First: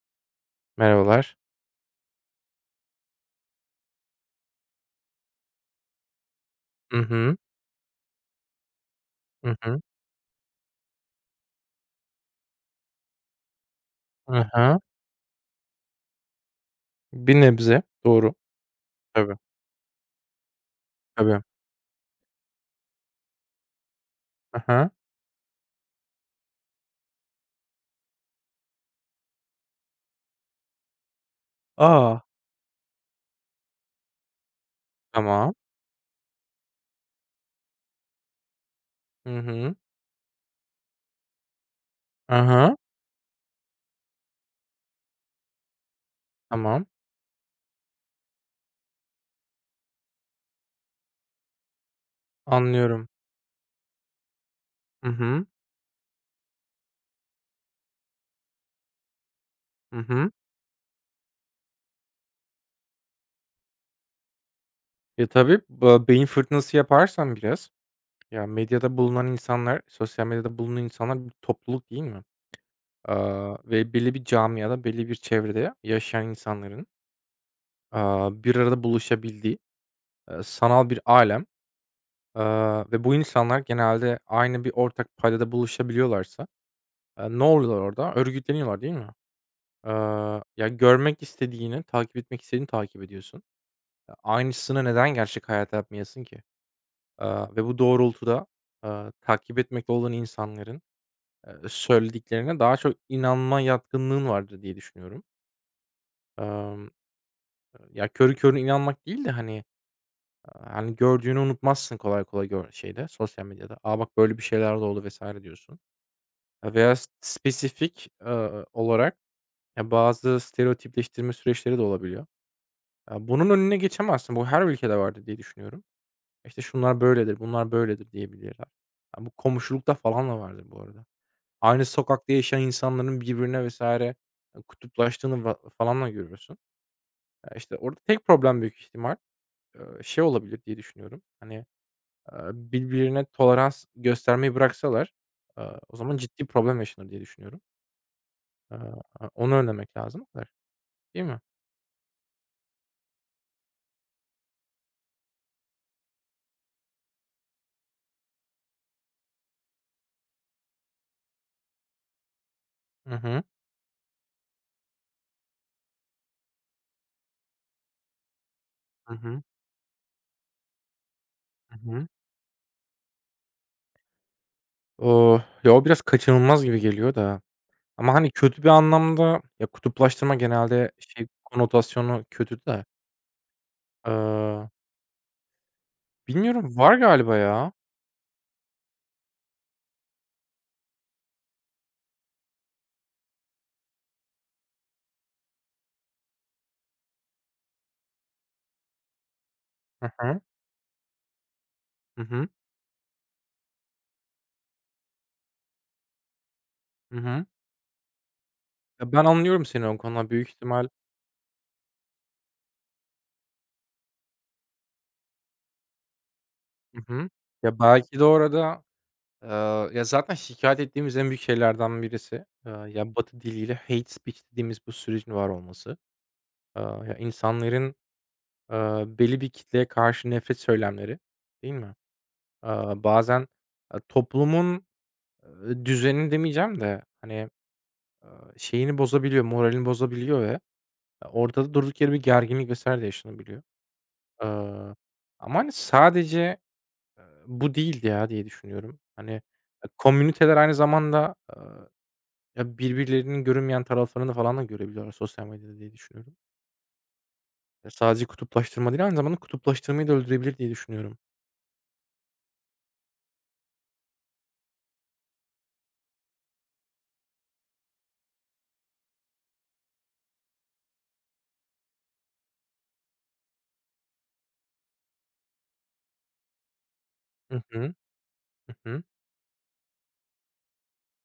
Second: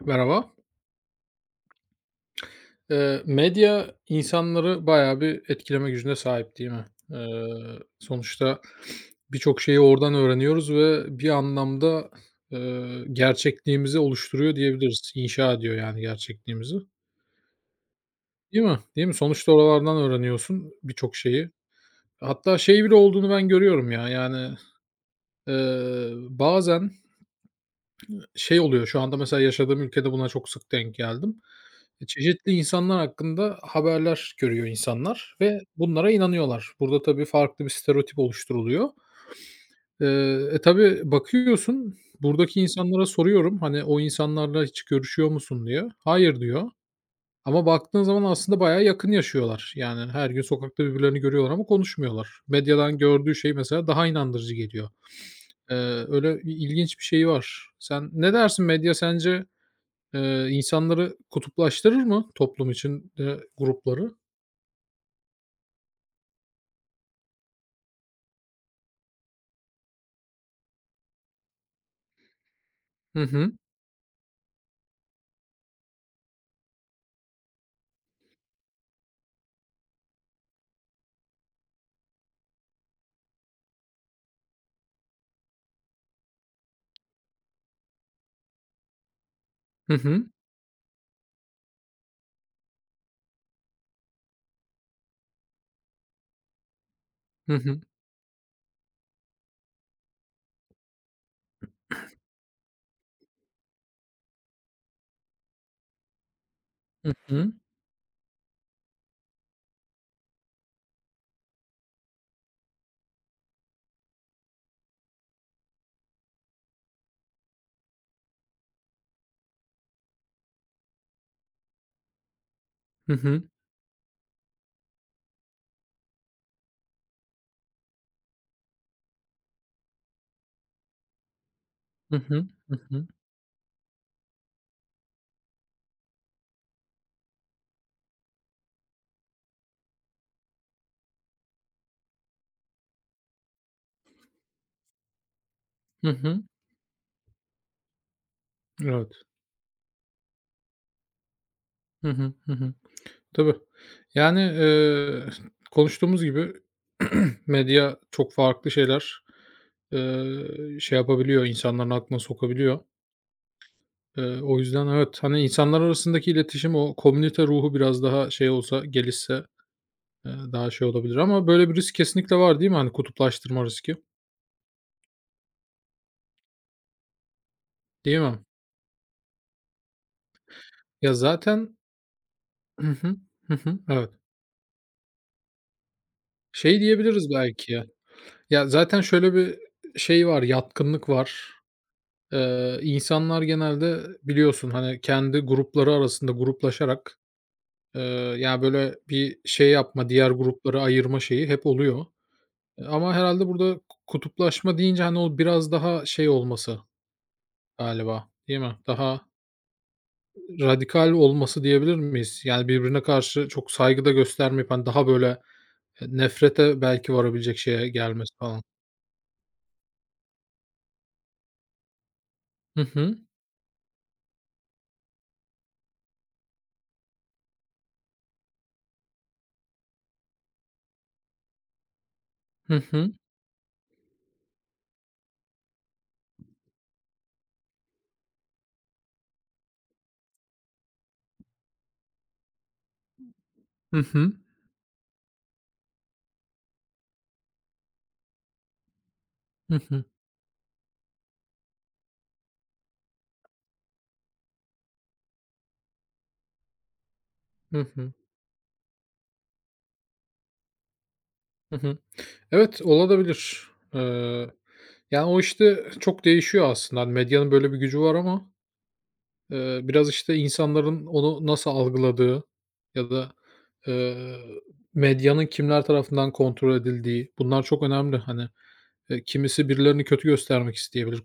Merhaba. Merhabalar. Medya insanları bayağı bir etkileme gücüne sahip değil mi? Hı hı. Eee, Sonuçta Hı birçok şeyi hı. oradan öğreniyoruz ve bir anlamda, gerçekliğimizi oluşturuyor Hı diyebiliriz. İnşa ediyor yani gerçekliğimizi. Bir nebze. Doğru. Değil mi? Değil mi? Tabii, Sonuçta oralardan öğreniyorsun birçok tabii. şeyi. Hatta şey bile olduğunu ben görüyorum ya, yani, Hı hı. Bazen şey oluyor, şu anda mesela yaşadığım ülkede buna çok sık denk geldim. Çeşitli insanlar hakkında haberler görüyor insanlar Tamam. ve bunlara inanıyorlar. Burada tabii farklı bir stereotip oluşturuluyor. Hı hı. Tabii bakıyorsun, buradaki Hı insanlara soruyorum, hani, "O insanlarla hiç görüşüyor musun?" diye. "Hayır." diyor Tamam. ama baktığın zaman aslında bayağı yakın yaşıyorlar. Yani her gün sokakta birbirlerini görüyorlar ama konuşmuyorlar. Medyadan Anlıyorum. gördüğü şey mesela daha inandırıcı geliyor. Hı hı. Eee, Öyle bir ilginç bir şey var. Sen ne dersin medya sence Hı hı. İnsanları kutuplaştırır mı toplum içinde grupları? Ya, tabii, beyin fırtınası yaparsan biraz, ya, medyada bulunan insanlar, sosyal medyada bulunan insanlar bir topluluk değil mi? Hı hı. Ve belli bir camiada, belli bir çevrede yaşayan insanların, bir arada buluşabildiği, sanal bir alem. Ve bu insanlar genelde aynı bir ortak paydada buluşabiliyorlarsa ne oluyorlar orada? Örgütleniyorlar, değil mi? Eee, Hı hı. ya, görmek istediğini, takip etmek istediğini takip ediyorsun. E, aynısını neden gerçek hayata yapmayasın ki? Hı Ve bu hı. doğrultuda, takip etmekte olan insanların, söylediklerine daha çok inanma yatkınlığın vardır diye düşünüyorum. Emm, Hı hı. ya, körü körüne inanmak değil de, hani, hani, gördüğünü unutmazsın kolay kolay gör şeyde, sosyal medyada. Aa bak, böyle bir şeyler de oldu." vesaire diyorsun. Veya spesifik olarak. Ya, bazı stereotipleştirme süreçleri de olabiliyor. Hı Ya, hı. bunun önüne geçemezsin. Bu her ülkede vardır diye düşünüyorum. İşte, şunlar böyledir, bunlar böyledir diyebilirler. Ya, bu komşulukta falan da vardır bu arada. Aynı Hı sokakta hı. yaşayan Hı hı. insanların birbirine vesaire kutuplaştığını falan da görüyorsun. Ya, işte, orada tek problem büyük ihtimal, şey olabilir diye düşünüyorum. Hani, birbirine tolerans göstermeyi bıraksalar, eee, o Hı zaman hı. ciddi problem yaşanır diye düşünüyorum. Eee, Evet. onu önlemek lazım o kadar, değil mi? Hı hı. Hı hı. Tabii. Yani, konuştuğumuz gibi medya çok farklı şeyler, şey yapabiliyor, insanların aklına sokabiliyor. Hı hı. O yüzden evet, hani, insanlar arasındaki iletişim, o komünite ruhu biraz daha şey olsa, Hı hı. gelişse, daha şey olabilir ama böyle bir Hı risk hı. kesinlikle var değil mi? Hani, kutuplaştırma riski. Ya, o biraz kaçınılmaz gibi geliyor da ama, Değil hani, mi? kötü bir anlamda ya, kutuplaştırma genelde Ya, şey zaten konotasyonu kötü de, Hı hı. Hı hı. Evet. eee, bilmiyorum, Şey var diyebiliriz galiba ya. belki ya, ya, zaten şöyle bir şey var, yatkınlık var. İnsanlar genelde biliyorsun, hani, kendi grupları arasında gruplaşarak, eee, ya, böyle bir şey yapma, Hı diğer hı. grupları ayırma şeyi hep oluyor. Hı hı. Ama herhalde burada kutuplaşma deyince, hani, o biraz daha şey olması Hı hı. galiba, değil mi? Ya, Daha ben anlıyorum seni o konuda büyük ihtimal. radikal olması diyebilir miyiz? Yani, birbirine karşı çok saygı da göstermeyip, hani, daha böyle, nefrete Hı belki hı. varabilecek Ya, şeye belki de gelmesi falan. orada, eee, ya, zaten şikayet ettiğimiz en büyük şeylerden birisi, Hı ya, hı. Batı diliyle hate speech dediğimiz bu sürecin var olması. Ya, insanların, belli bir kitleye karşı nefret söylemleri, değil mi? Hı Aaa, hı. bazen, toplumun, düzenini demeyeceğim de, hani, eee, şeyini bozabiliyor, moralini bozabiliyor ve orada da durduk yere bir gerginlik vs. de yaşanabiliyor. Hı hı. Eee, ama, hani, sadece, bu değildi ya diye düşünüyorum. Hani, Hı hı. komüniteler aynı zamanda, ya birbirlerinin görünmeyen taraflarını falan da görebiliyorlar sosyal medyada diye düşünüyorum. Hı Ya hı. sadece kutuplaştırma değil, aynı zamanda kutuplaştırmayı da öldürebilir diye düşünüyorum. Hı hı. Evet, olabilir. Eee, Yani, o, işte, çok değişiyor aslında. Hani, medyanın böyle bir gücü var ama, biraz, işte, insanların onu nasıl algıladığı ya da, eee, medyanın kimler tarafından kontrol edildiği Hı bunlar çok hı. önemli, hani. Hı hı. Kimisi birilerini kötü göstermek isteyebilir,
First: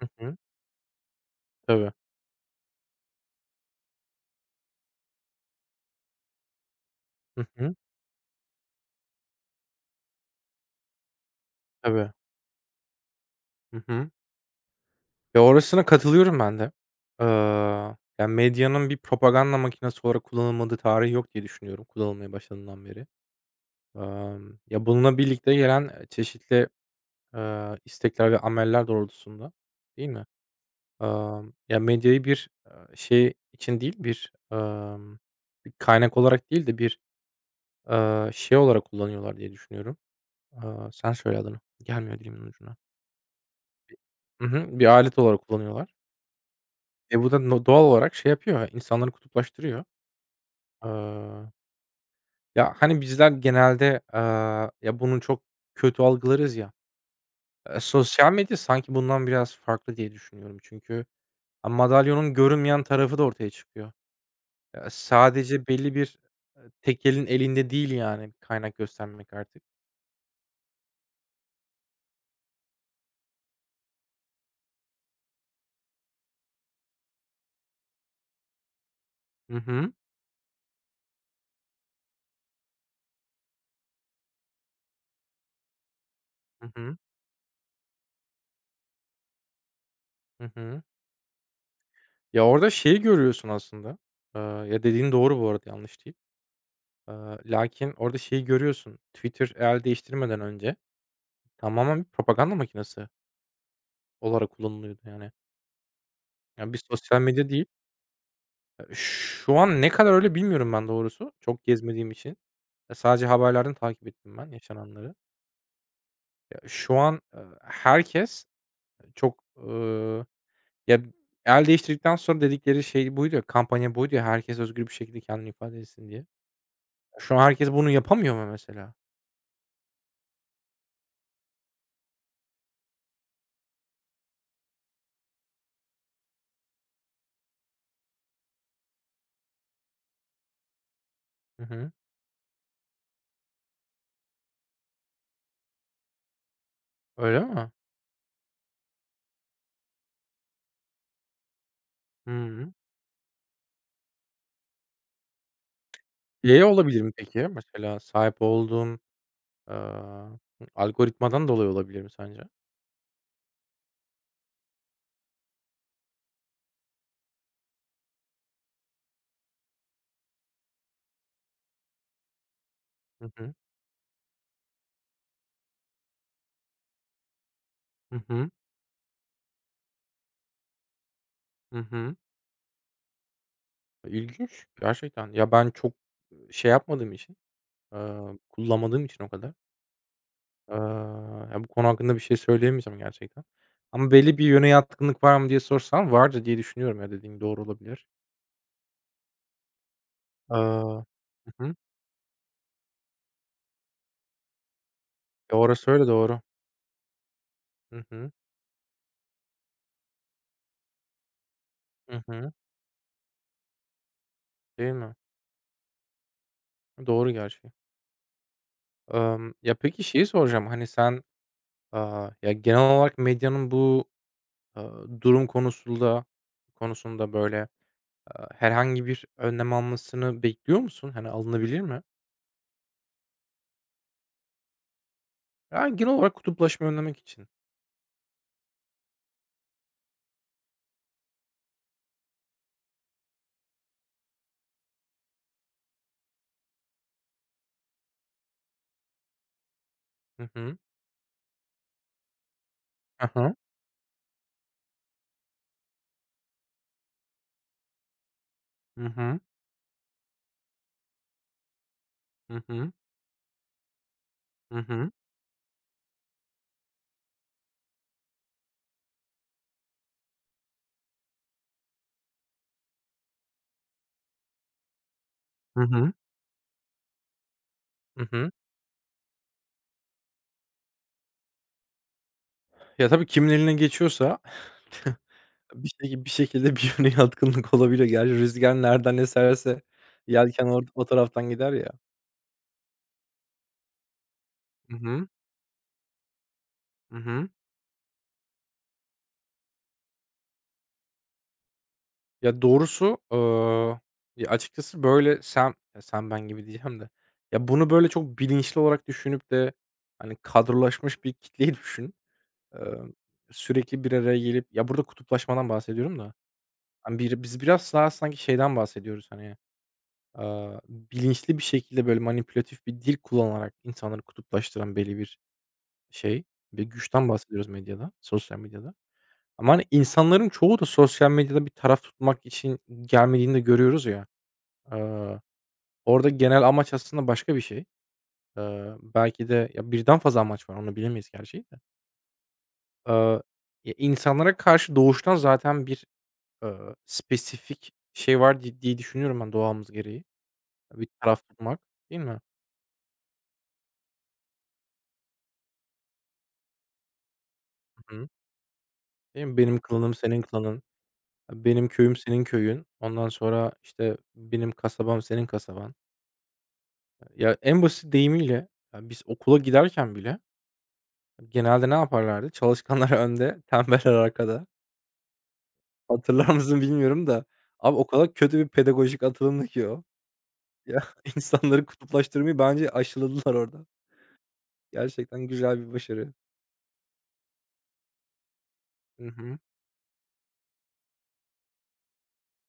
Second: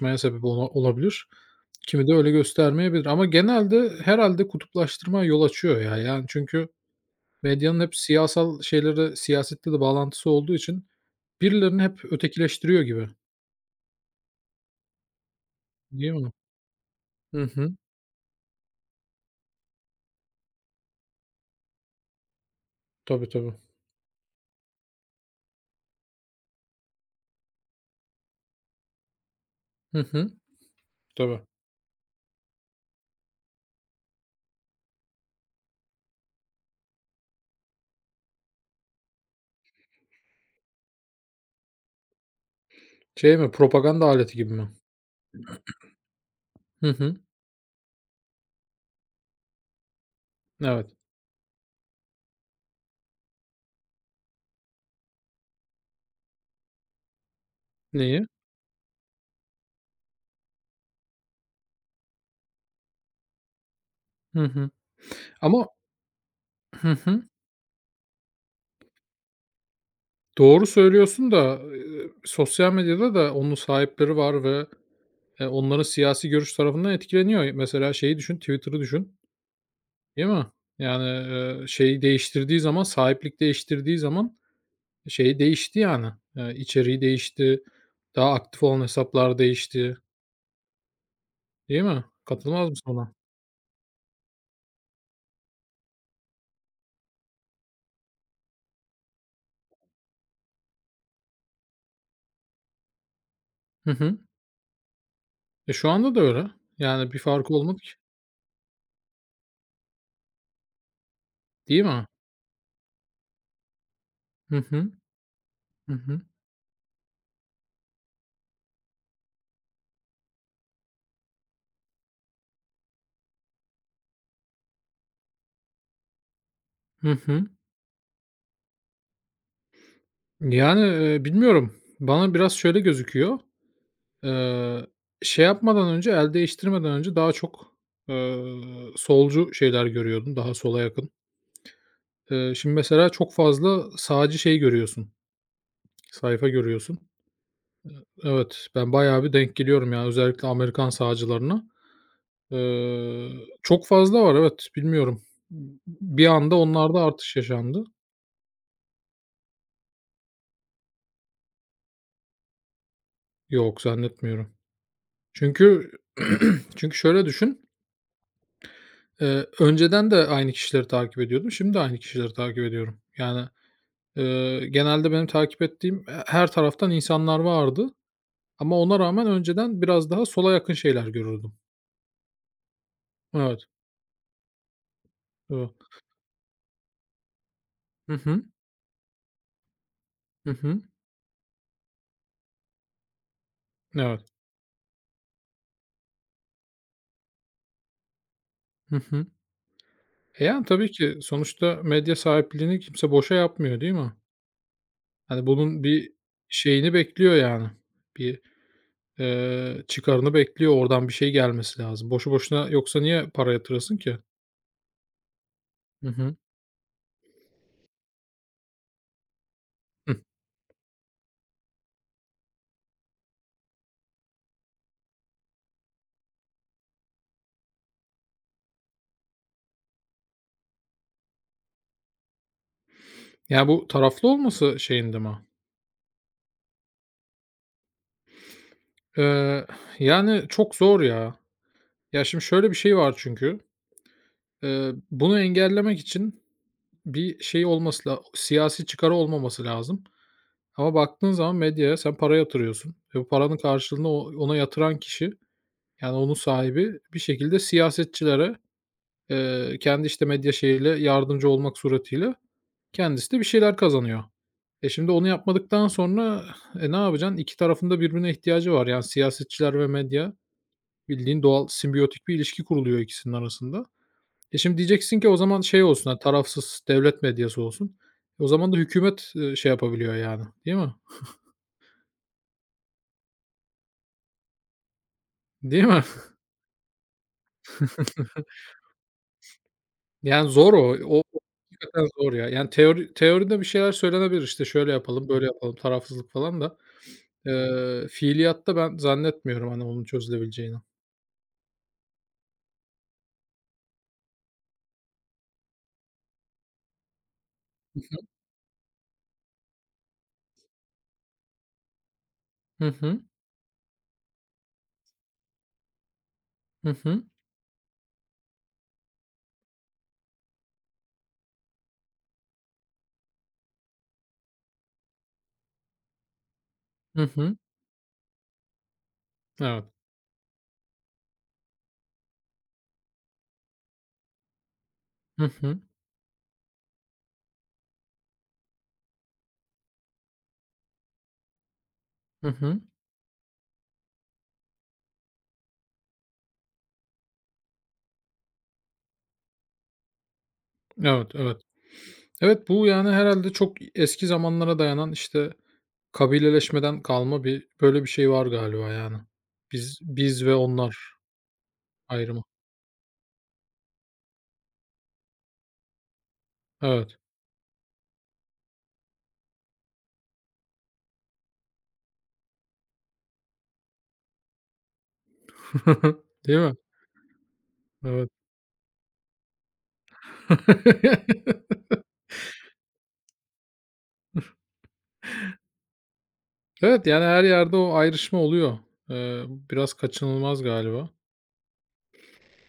Hı hı. sebep olabilir. Tabii. Kimi de öyle göstermeyebilir ama genelde herhalde kutuplaştırmaya yol açıyor ya. Yani çünkü Hı hı. medyanın hep siyasal şeyleri siyasetle de bağlantısı olduğu için birilerini Tabii. hep ötekileştiriyor gibi, Hı hı. Ya, orasına değil mi? katılıyorum ben de. Hı hı. Ya, medyanın bir propaganda makinesi olarak kullanılmadığı tarih yok diye düşünüyorum kullanılmaya başladığından beri. Tabii, tabii. Ya, bununla birlikte gelen, çeşitli, istekler ve ameller doğrultusunda, Hı değil mi? hı. Tabii. Ya, medyayı bir, şey için değil, bir, bir kaynak olarak değil de bir, şey olarak kullanıyorlar diye düşünüyorum. Sen söyle adını. Gelmiyor dilimin ucuna. Şey mi, propaganda aleti Hı gibi mi? hı. Bir alet olarak kullanıyorlar. Hı hı. E, bu da no doğal olarak şey yapıyor, insanları kutuplaştırıyor. Evet. Eee, ya, hani, bizler genelde, ya, bunu çok kötü algılarız ya. Eee, Neyi? sosyal medya sanki bundan biraz farklı diye düşünüyorum. Çünkü, madalyonun görünmeyen tarafı da ortaya çıkıyor. Hı hı. Sadece Ama belli bir, Hı hı. tekelin elinde değil, yani, kaynak göstermek artık. Doğru söylüyorsun da, sosyal medyada da onun sahipleri var ve, onların siyasi görüş tarafından etkileniyor. Mesela şeyi düşün, Twitter'ı düşün, Hı hı. değil mi? Yani, şeyi değiştirdiği zaman, sahiplik değiştirdiği zaman şey değişti yani, Hı hı. içeriği değişti, daha aktif olan hesaplar değişti, Hı hı. değil mi? Ya, orada Katılmaz mısın şeyi buna? görüyorsun aslında. Ya, dediğin doğru bu arada, yanlış değil. Eee, lakin orada şeyi görüyorsun. Twitter el değiştirmeden önce tamamen bir propaganda makinesi Hı hı. olarak kullanılıyordu, yani. E, şu anda da öyle. Ya, bir Yani bir sosyal medya farkı değil. olmadı ki, Ya, şu an ne kadar öyle bilmiyorum ben doğrusu, çok değil mi? gezmediğim için. Ya, sadece haberlerden takip ettim ben Hı hı. yaşananları. Hı hı. Ya, şu an, herkes çok, ya, el değiştirdikten sonra dedikleri şey buydu ya, kampanya buydu ya, herkes özgür bir şekilde kendini ifade etsin diye. Hı Şu an hı. herkes bunu yapamıyor mu mesela? Yani, bilmiyorum. Bana biraz şöyle gözüküyor. Eee, Şey yapmadan önce, el değiştirmeden önce daha çok, eee, solcu şeyler görüyordum, daha sola yakın. Hı hı. Şimdi mesela çok fazla sağcı şey görüyorsun, sayfa görüyorsun. Öyle mi? Evet, ben bayağı bir denk geliyorum ya, özellikle Amerikan sağcılarına. Hı. Eee, Çok fazla var, evet, bilmiyorum. Bir anda Şey olabilir onlarda mi artış peki? yaşandı. Mesela sahip olduğum aaa, algoritmadan dolayı olabilir mi sence? Yok, zannetmiyorum. Çünkü şöyle düşün, önceden de aynı kişileri takip ediyordum, şimdi de aynı kişileri takip ediyorum. Hı Yani hı. Genelde benim takip ettiğim, her taraftan insanlar vardı Hı hı. ama ona rağmen önceden biraz daha sola yakın şeyler görürdüm. Hı hı. Evet, İlginç gerçekten. Ya, ben evet. çok, şey yapmadığım için, Hı hı, kullanmadığım için o kadar, hı eee, hı. ya, bu konu hakkında bir şey söyleyemeyeceğim gerçekten. Ama Evet. belli bir yöne yatkınlık var mı diye sorsan vardır diye düşünüyorum ya, dediğin doğru olabilir. Hı hı. E, yani, tabii Hı ki hı. sonuçta medya sahipliğini kimse boşa yapmıyor, değil mi? Hani, E, bunun orası öyle bir doğru. şeyini bekliyor, yani. Hı hı. Bir, çıkarını bekliyor, oradan bir şey gelmesi lazım. Hı Boşu hı. boşuna yoksa niye para yatırasın ki? Değil mi? Hı hı. Doğru gerçi. Ya, peki Hıh. şeyi soracağım, hani, sen, ya, genel olarak medyanın bu, eee, durum konusunda böyle herhangi bir önlem almasını bekliyor musun? Hani, alınabilir mi? Ya, bu taraflı olması şeyinde mi? Ya, genel olarak kutuplaşmayı önlemek için. Eee, Yani, çok zor ya. Ya, şimdi şöyle bir şey var çünkü, bunu engellemek için bir şey olması siyasi çıkarı olmaması lazım Hı hı. ama baktığın zaman medyaya sen para yatırıyorsun ve Hı bu hı. paranın karşılığında ona yatıran kişi, yani, onun sahibi bir şekilde siyasetçilere, Hı hı. Kendi, işte, medya şeyiyle yardımcı olmak suretiyle Hı hı. kendisi de bir şeyler kazanıyor. Hı E, hı. şimdi onu yapmadıktan sonra, e, ne yapacaksın? 2 tarafında birbirine ihtiyacı var. Yani, siyasetçiler ve medya bildiğin doğal simbiyotik bir ilişki kuruluyor ikisinin arasında. E, şimdi diyeceksin ki o zaman Hı şey olsun, hı. hani, tarafsız devlet medyası olsun. Hı E, o hı. zaman da hükümet, şey yapabiliyor yani, değil mi? Ya, tabii kimin eline geçiyorsa Değil bir mi? Bir şekilde bir yöne yatkınlık olabiliyor. Gerçi rüzgar nereden eserse Yani yelken zor o. o O taraftan gider ya. hakikaten zor ya. Yani teoride bir şeyler söylenebilir, işte, şöyle Hı hı. yapalım, böyle yapalım, tarafsızlık falan da, Hı hı. Fiiliyatta ben zannetmiyorum, hani, onun çözülebileceğini. Ya, doğrusu, ya, açıkçası, böyle, sen ben gibi diyeceğim de, ya, bunu, böyle, çok bilinçli olarak düşünüp de, hani, kadrolaşmış bir kitleyi düşün. Hı Emm, hı. sürekli bir araya gelip ya, burada kutuplaşmadan bahsediyorum da, Hı hani, hı. bir biz biraz daha sanki şeyden bahsediyoruz, hani, bilinçli bir şekilde, böyle, manipülatif bir dil kullanarak insanları kutuplaştıran belli bir şey ve Hı güçten hı. bahsediyoruz medyada, sosyal medyada. Ama, hani, Evet. insanların çoğu da sosyal medyada bir taraf tutmak için gelmediğini de görüyoruz ya. Aaa, Hı hı. orada genel amaç aslında başka bir şey. Belki de ya, birden fazla amaç var, onu bilemeyiz gerçeği de. Hı hı. Aaa, ya, insanlara karşı doğuştan zaten bir spesifik şey var diye düşünüyorum ben doğamız gereği. Bir Evet, taraf evet. tutmak, değil mi? Evet, bu yani herhalde çok eski zamanlara dayanan, işte kabileleşmeden kalma bir böyle bir Hı hı. şey var galiba yani. Değil mi? Benim klanım senin Biz ve klanın, onlar benim köyüm ayrımı. senin köyün, ondan sonra, işte, benim kasabam senin kasaban. Evet. Ya, en basit deyimiyle, ya, biz okula giderken bile genelde ne yaparlardı? Çalışkanlar önde, tembeller arkada. Hatırlar Değil mi? mısın bilmiyorum da abi o Evet. kadar kötü bir pedagojik atılımdı ki o. Ya, insanları kutuplaştırmayı bence aşıladılar orada. Gerçekten güzel bir başarı. Evet, yani her yerde o ayrışma oluyor. Hı Eee, hı. Biraz kaçınılmaz galiba.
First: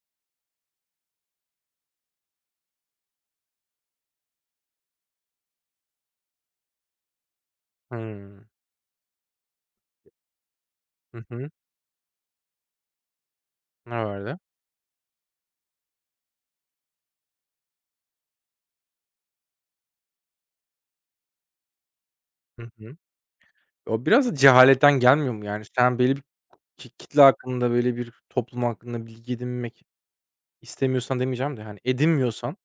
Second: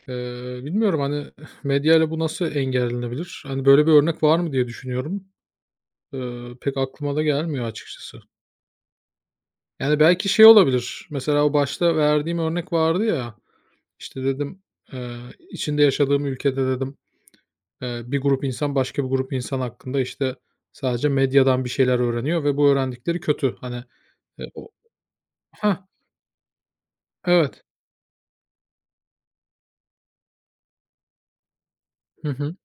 Bilmiyorum, hani, medyayla bu nasıl engellenebilir? Hani, böyle bir örnek var mı diye düşünüyorum. Pek aklıma da gelmiyor açıkçası. Hıı. Yani, belki şey olabilir, Hı mesela hı. o başta verdiğim örnek vardı ya, Ne işte, vardı? dedim, eee, içinde yaşadığım ülkede dedim bir grup insan başka bir grup insan hakkında, işte, sadece medyadan bir şeyler öğreniyor ve bu Hı hı. öğrendikleri kötü. Hani, O biraz da o cehaletten gelmiyor mu? Yani Hah, sen belli bir kitle evet. hakkında, böyle bir toplum hakkında bilgi edinmek istemiyorsan demeyeceğim de, hani, Hı hı. edinmiyorsan,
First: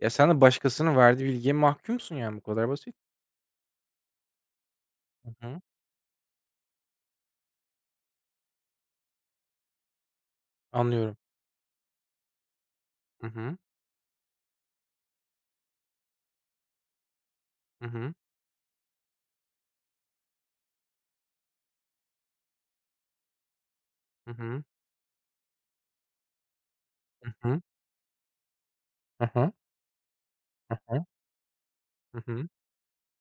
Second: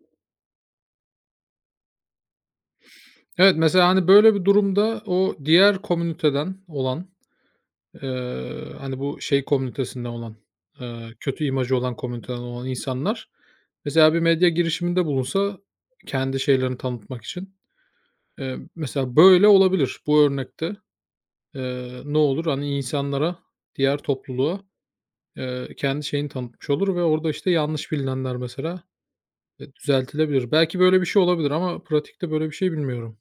ya, sen de başkasının verdiği bilgiye mahkumsun, yani, bu kadar basit. Evet, mesela, hani, böyle bir durumda Hı o hı. diğer komüniteden olan, hani, bu şey komünitesinden olan, Anlıyorum. kötü imajı olan komüniteden olan Hı insanlar hı. mesela bir medya girişiminde bulunsa kendi şeylerini tanıtmak için, Hı hı. Mesela böyle olabilir. Bu örnekte, ne olur? Hani, insanlara, diğer Hı topluluğa hı. Kendi şeyini tanıtmış olur ve orada, Hı işte, hı. yanlış bilinenler mesela, Hı hı. Düzeltilebilir. Hı Belki böyle hı. bir şey olabilir ama Hı pratikte böyle hı. bir şey bilmiyorum.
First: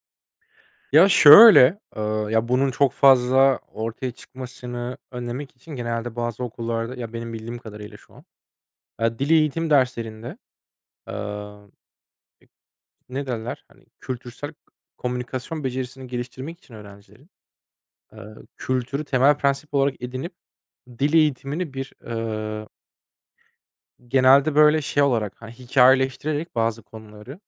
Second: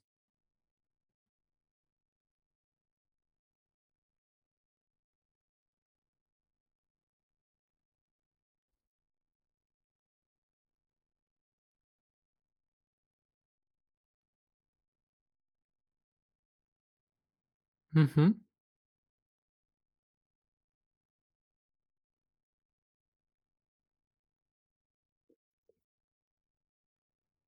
Ya, şöyle, ya, bunun çok fazla ortaya çıkmasını önlemek için genelde bazı okullarda, ya, benim bildiğim kadarıyla şu an, dil eğitim derslerinde, ne derler? Hani, kültürsel komünikasyon becerisini geliştirmek için öğrencilerin, Hı eee, hı. kültürü temel prensip olarak edinip dil eğitimini bir, genelde, böyle, şey olarak, hani, hikayeleştirerek bazı konuları,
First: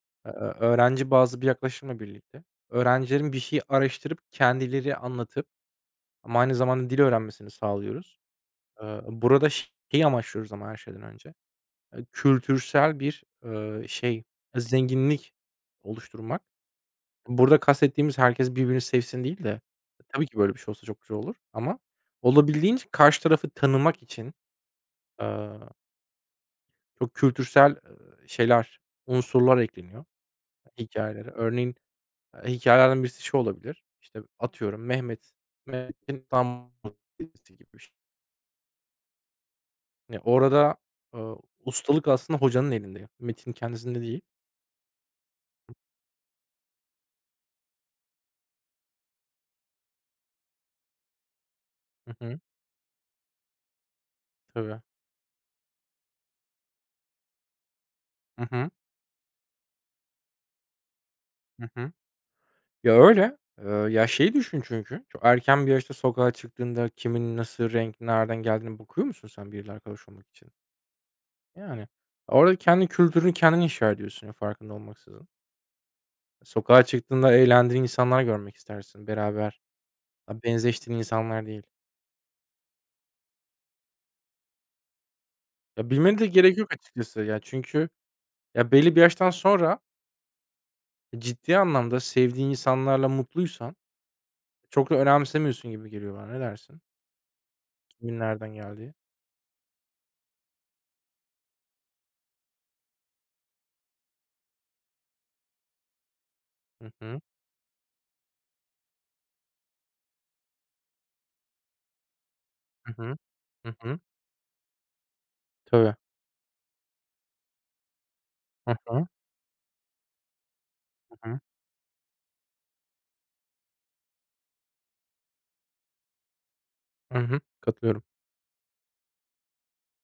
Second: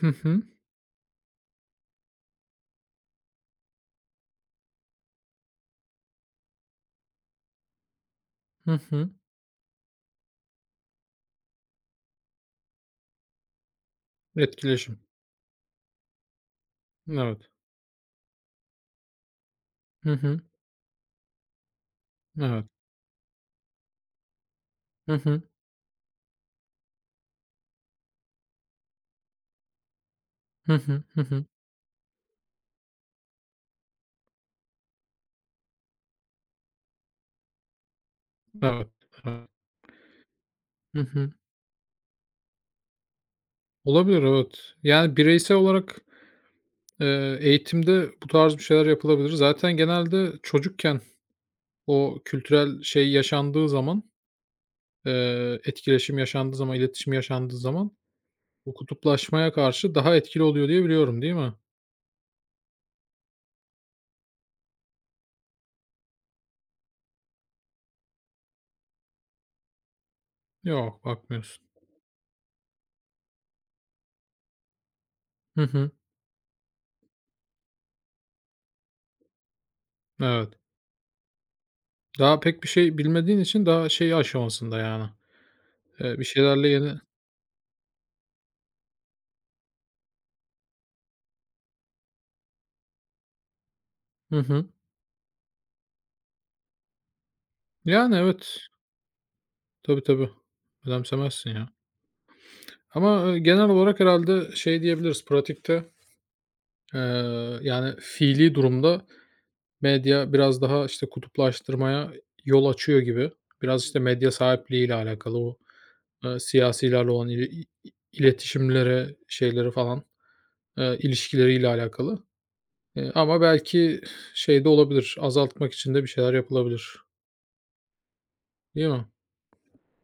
Hı eee, hı. öğrenci bazı bir yaklaşımla birlikte öğrencilerin bir şeyi araştırıp kendileri anlatıp ama aynı zamanda dil öğrenmesini sağlıyoruz. Hı Eee, hı. burada şeyi amaçlıyoruz ama her şeyden önce, kültürsel bir, şey, Etkileşim. zenginlik oluşturmak. Evet. Burada kastettiğimiz herkes birbirini sevsin değil de Hı tabii ki hı. böyle bir şey olsa çok güzel olur ama Evet. olabildiğince karşı tarafı tanımak için, Hı hı. eee, çok kültürsel, şeyler, unsurlar ekleniyor Hı hı. Hı hikayelere. hı. Örneğin, hikâyelerden birisi şu olabilir, işte, atıyorum Mehmet'in tam gibi bir şey. Evet. Evet. Hani, orada, Hı eee, hı. ustalık aslında hocanın elinde. Metin kendisinde değil. Olabilir, evet. Yani bireysel olarak, eğitimde bu tarz bir şeyler yapılabilir. Zaten genelde çocukken Hı o hı. kültürel şey yaşandığı zaman, Tabii. Etkileşim yaşandığı zaman, iletişim yaşandığı zaman Hı hı. bu kutuplaşmaya karşı daha etkili oluyor diye biliyorum, değil mi? Hı hı. Ya, öyle. Ya, şeyi düşün çünkü çok erken bir yaşta sokağa çıktığında kimin nasıl renk nereden geldiğine bakıyor musun sen biriyle arkadaş olmak için? Yok, bakmıyorsun. Yani, orada kendi kültürünü kendin inşa ediyorsun ya farkında olmaksızın. Hı hı. Sokağa çıktığında eğlendiğin insanlar görmek istersin beraber, Evet. benzeştiğin insanlar değil. Daha pek bir şey bilmediğin için daha şey aşamasında yani. Ya, bilmene Bir de gerek şeylerle yok yeni açıkçası ya çünkü ya belli bir yaştan sonra ciddi anlamda sevdiğin insanlarla mutluysan Hı hı. çok da önemsemiyorsun gibi geliyor bana. Ne dersin? Yani Kimin nereden evet. geldiği? Tabii, tabii. Önemsemezsin ya. Ama, genel olarak herhalde şey diyebiliriz pratikte, Hı hı. eee, yani fiilî durumda medya biraz daha, işte, kutuplaştırmaya yol Hı açıyor hı. gibi. Hı Biraz, hı. işte, medya sahipliğiyle alakalı o, Tabii. Siyasilerle olan ili i Hı hı. iletişimlere, şeyleri falan Hı hı. ilişkileriyle alakalı. Ama belki şey de olabilir, azaltmak için de bir şeyler yapılabilir, Hı hı. Katılıyorum. değil mi?